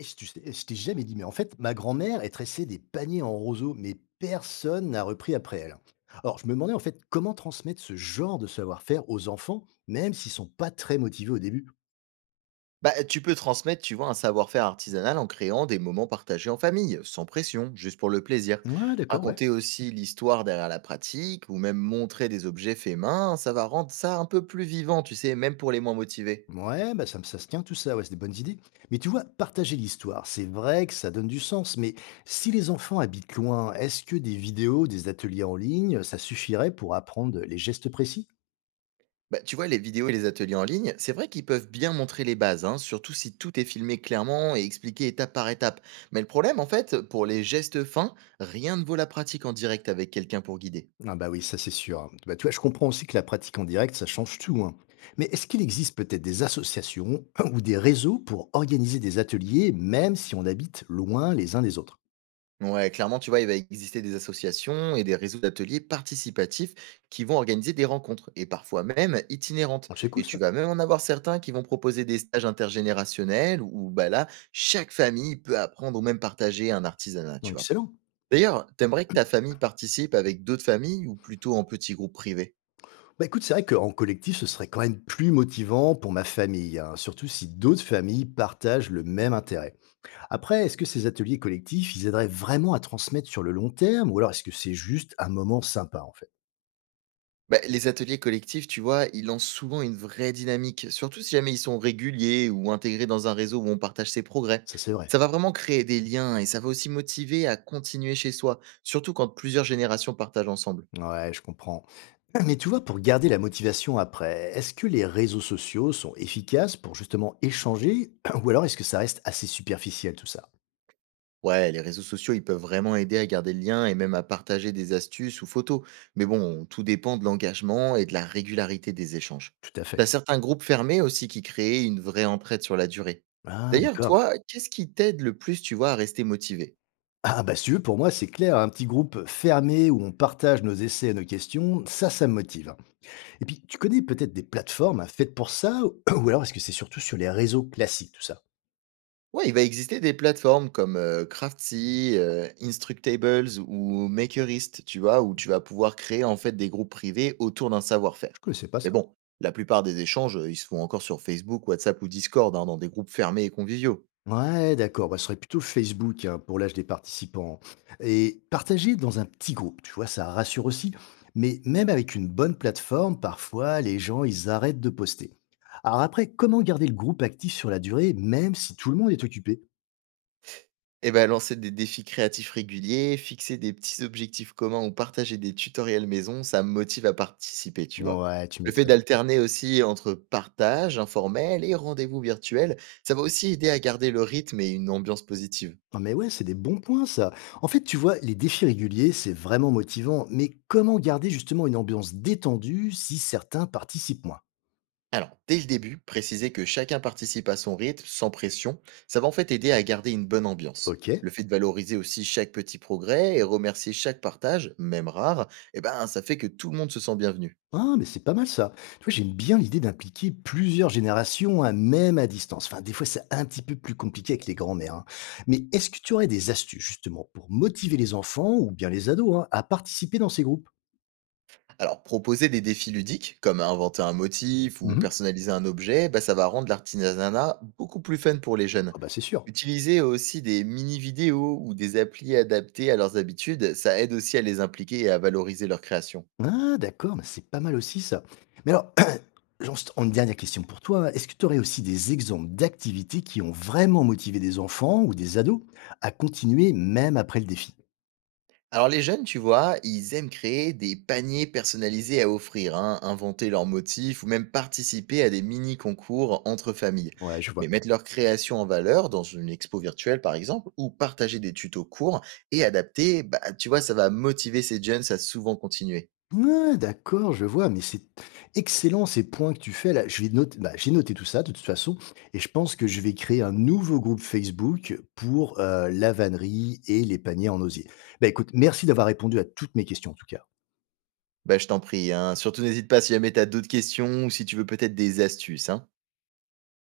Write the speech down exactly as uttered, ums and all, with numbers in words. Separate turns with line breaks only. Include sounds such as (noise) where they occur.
Et je tu sais je t'ai jamais dit, mais en fait, ma grand-mère, est tressée des paniers en roseau, mais personne n'a repris après elle. Alors, je me demandais en fait comment transmettre ce genre de savoir-faire aux enfants, même s'ils sont pas très motivés au début.
Bah, tu peux transmettre, tu vois, un savoir-faire artisanal en créant des moments partagés en famille, sans pression, juste pour le plaisir.
Ouais, d'accord, ouais.
Raconter aussi l'histoire derrière la pratique, ou même montrer des objets faits main, ça va rendre ça un peu plus vivant, tu sais, même pour les moins motivés.
Ouais, bah ça, me- ça se tient tout ça, ouais, c'est des bonnes idées. Mais tu vois, partager l'histoire, c'est vrai que ça donne du sens, mais si les enfants habitent loin, est-ce que des vidéos, des ateliers en ligne, ça suffirait pour apprendre les gestes précis?
Bah, tu vois, les vidéos et les ateliers en ligne, c'est vrai qu'ils peuvent bien montrer les bases, hein, surtout si tout est filmé clairement et expliqué étape par étape. Mais le problème, en fait, pour les gestes fins, rien ne vaut la pratique en direct avec quelqu'un pour guider.
Ah bah oui, ça c'est sûr. Bah, tu vois, je comprends aussi que la pratique en direct, ça change tout, hein. Mais est-ce qu'il existe peut-être des associations (laughs) (clears throat) ou des réseaux pour organiser des ateliers, même si on habite loin les uns des autres?
Ouais, clairement, tu vois, il va exister des associations et des réseaux d'ateliers participatifs qui vont organiser des rencontres et parfois même itinérantes.
Oh, c'est cool
Et
ça.
tu vas même en avoir certains qui vont proposer des stages intergénérationnels où bah là, chaque famille peut apprendre ou même partager un artisanat,
Oh,
tu vois.
excellent.
D'ailleurs, t'aimerais que ta famille participe avec d'autres familles ou plutôt en petits groupes privés?
Bah écoute, c'est vrai qu'en collectif, ce serait quand même plus motivant pour ma famille, hein, surtout si d'autres familles partagent le même intérêt. Après, est-ce que ces ateliers collectifs, ils aideraient vraiment à transmettre sur le long terme, ou alors est-ce que c'est juste un moment sympa en fait?
Bah, les ateliers collectifs, tu vois, ils lancent souvent une vraie dynamique, surtout si jamais ils sont réguliers ou intégrés dans un réseau où on partage ses progrès.
Ça c'est vrai.
Ça va vraiment créer des liens et ça va aussi motiver à continuer chez soi, surtout quand plusieurs générations partagent ensemble.
Ouais, je comprends. (clears throat) Mais tu vois, pour garder la motivation après, est-ce que les réseaux sociaux sont efficaces pour justement échanger (clears throat) ou alors est-ce que ça reste assez superficiel tout ça?
Ouais, les réseaux sociaux, ils peuvent vraiment aider à garder le lien et même à partager des astuces ou photos. Mais bon, tout dépend de l'engagement et de la régularité des échanges.
Tout à
T'as
fait.
certains groupes fermés aussi qui créent une vraie entraide sur la durée.
Ah,
D'ailleurs,
d'accord.
toi, qu'est-ce qui t'aide le plus, tu vois, à rester motivé?
Ah, bah, si tu veux, pour moi, c'est clair, un petit groupe fermé où on partage nos essais et nos questions, ça, ça me motive. Et puis, tu connais peut-être des plateformes hein, faites pour ça ou (clears throat) ou alors est-ce que c'est surtout sur les réseaux classiques tout ça?
Ouais, il va exister des plateformes comme, heu, Craftsy, heu, Instructables ou Makerist, tu vois? Où tu vas pouvoir créer, en fait, des groupes privés autour d'un
Je
savoir-faire.
connaissais pas
Mais
ça.
bon, la plupart des échanges, heu, ils se font encore sur Facebook, WhatsApp ou Discord, hein, dans des groupes fermés et conviviaux.
Ouais, d'accord. Bah, ce serait plutôt Facebook hein, pour l'âge des participants. Et partager dans un petit groupe, tu vois, ça rassure aussi. Mais même avec une bonne plateforme, parfois, les gens, ils arrêtent de poster. Alors après, comment garder le groupe actif sur la durée, même si tout le monde est occupé?
Et ben lancer des défis créatifs réguliers, fixer des petits objectifs communs ou partager des tutoriels maison, ça me motive à participer, tu vois?
Ouais, tu
Le fait
m'étonnes.
d'alterner aussi entre partage informel et rendez-vous virtuels, ça va aussi aider à garder le rythme et une ambiance positive.
Non, mais ouais, c'est des bons points, ça. En fait, tu vois, les défis réguliers, c'est vraiment motivant. Mais comment garder justement une ambiance détendue si certains participent moins?
Alors, dès le début, préciser que chacun participe à son rythme, sans pression, ça va en fait aider à garder une bonne ambiance.
Ok.
Le fait de valoriser aussi chaque petit progrès et remercier chaque partage, même rare, eh ben, ça fait que tout le monde se sent bienvenu.
Ah, mais c'est pas mal ça. Tu vois, j'aime bien l'idée d'impliquer plusieurs générations, hein, même à distance. Enfin, des fois, c'est un petit peu plus compliqué avec les grands-mères, hein. Mais est-ce que tu aurais des astuces, justement, pour motiver les enfants ou bien les ados hein, à participer dans ces groupes?
Alors, proposer des défis ludiques, comme inventer un motif ou
Mhm.
personnaliser un objet, bah, ça va rendre l'artisanat beaucoup plus fun pour les jeunes.
Ah bah, c'est sûr.
Utiliser aussi des mini-vidéos ou des applis adaptés à leurs habitudes, ça aide aussi à les impliquer et à valoriser leur création.
Ah, d'accord, mais c'est pas mal aussi ça. Mais alors, (clears throat) juste en dernière question pour toi, est-ce que tu aurais aussi des exemples d'activités qui ont vraiment motivé des enfants ou des ados à continuer même après le défi?
Alors les jeunes, tu vois, ils aiment créer des paniers personnalisés à offrir, hein, inventer leurs motifs ou même participer à des mini-concours entre familles.
Ouais, je vois.
Mais mettre leur création en valeur dans une expo virtuelle, par exemple, ou partager des tutos courts et adapter, bah, tu vois, ça va motiver ces jeunes à souvent continuer.
Ah d'accord, je vois, mais c'est excellent ces points que tu fais là. Je vais noter, bah, j'ai noté tout ça de toute façon, et je pense que je vais créer un nouveau groupe Facebook pour euh, la vannerie et les paniers en osier. Bah écoute, merci d'avoir répondu à toutes mes questions en tout cas.
Bah, je t'en prie, hein. Surtout n'hésite pas si jamais tu as d'autres questions ou si tu veux peut-être des astuces, hein.